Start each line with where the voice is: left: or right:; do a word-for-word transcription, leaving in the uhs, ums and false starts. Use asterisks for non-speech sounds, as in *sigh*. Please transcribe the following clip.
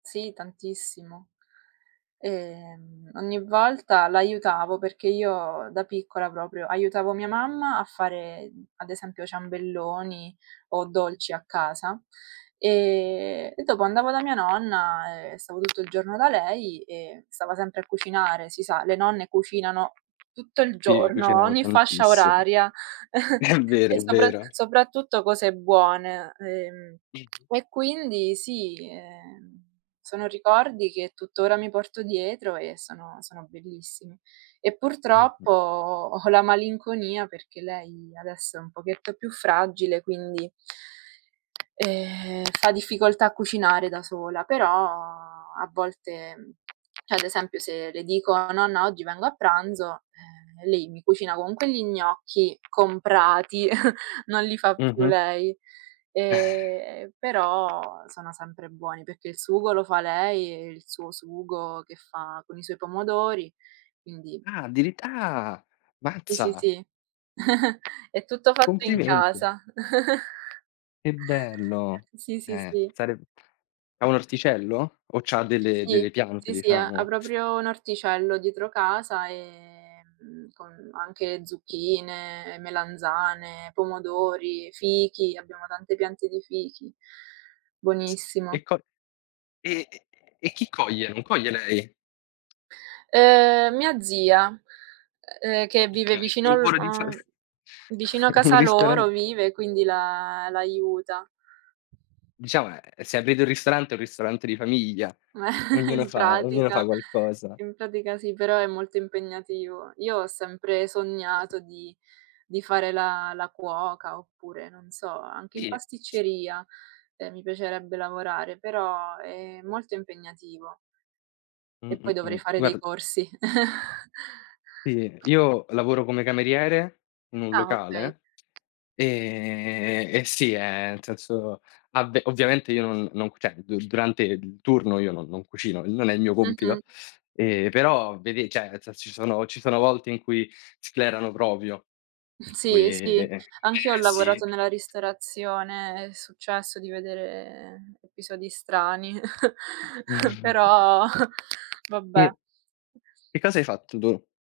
right: Sì, tantissimo. Ehm, ogni volta l'aiutavo, perché io da piccola proprio aiutavo mia mamma a fare, ad esempio ciambelloni o dolci a casa, ehm, e dopo andavo da mia nonna, ehm, stavo tutto il giorno da lei e stava sempre a cucinare. Si sa, le nonne cucinano tutto il
left: Sì,
right: giorno,
left: cucinano
right: ogni fascia
left: tantissimo.
right: oraria
left: È
right: *chuckles*
left: vero,
right: e
left: è
right: sopra
left: vero.
right: sopratutto cose buone. Ehm, e quindi sì, ehm, sono ricordi che tuttora mi porto dietro e sono sono bellissimi. E purtroppo,
left: Mh-mh.
right: ho la malinconia perché lei adesso è un pochetto più fragile, quindi, ehm, fa difficoltà a cucinare da sola, però a volte, ceh ad esempio se le dico: "Nonna, oggi vengo a pranzo." Ehm e lei mi cucina comunque gli gnocchi comprati, *snorts* non li fa più
left: Mh-mh.
right: lei.
left: Eh
right: Ehm, però sono sempre buoni, perché il sugo lo fa lei, e il suo sugo che fa con i suoi pomodori, quindi
left: Ah, addirit Ah!
right: Sì, sì,
left: Mazza!
right: sì, *chuckles* è tutto fatto in
left: Complimenti.
right: casa. *chuckles*
left: Che bello.
right: Sì, sì,
left: Eh,
right: sì.
left: sareb ha un orticello? O c'ha delle
right: Sì.
left: delle piante
right: Sì, sì. Ha ha
left: diciamo?
right: proprio un orticello dietro casa, ehm, mhmm, con anche zucchine, melanzane, pomodori, fichi. Abbiamo tante piante di fichi,
left: Sa e
right: buonissimo.
left: co ehm, e chi coglie? Non coglie lei?
right: Uhm, mia zia, uhm, ehm, che vive
left: Okay,
right: vicino
left: quel
right: al
left: volo di
right: a
left: farf
right: vicino a
left: *chuckles* un
right: casa loro,
left: ristoran
right: vive quindi la l'aiuta.
left: Diciamo, ehm, se aprite un ristorante, un ristorante di famiglia,
right: *chuckles*
left: ognuno
right: In
left: fa ognuno fa
right: pratica
left: qualcosa.
right: in pratica sì, però è molto impegnativo. Io ho sempre sognato di di fare la la cuoca, oppure non so, anche in
left: Sì.
right: pasticceria, ehm, mi piacerebbe lavorare, però è molto impegnativo.
left: Mh,
right: E poi
left: mh,
right: dovrei
left: mh.
right: fare dei
left: Guard
right: corsi. *chuckles*
left: Sì, io lavoro come cameriere in un
right: Ah, okay.
left: locale, ehm, e sì, ehm, nel senso avve ovviamente io, non non ceh durante il turno io non non cucino, non è il mio compito.
right: Mh-mh.
left: Ehm, però vedi, ceh nel senso ci sono ci sono volte in cui sclerano propio. Per cui
right: Sì, sì,
left: eh,
right: anch'io ho
left: sì.
right: lavorato nella ristorazione, è successo di vedere episodi strani, *chuckles*
left: *chuckles*
right: però *chuckles* vabbè.
left: Sì, che cosa hai fatto tu?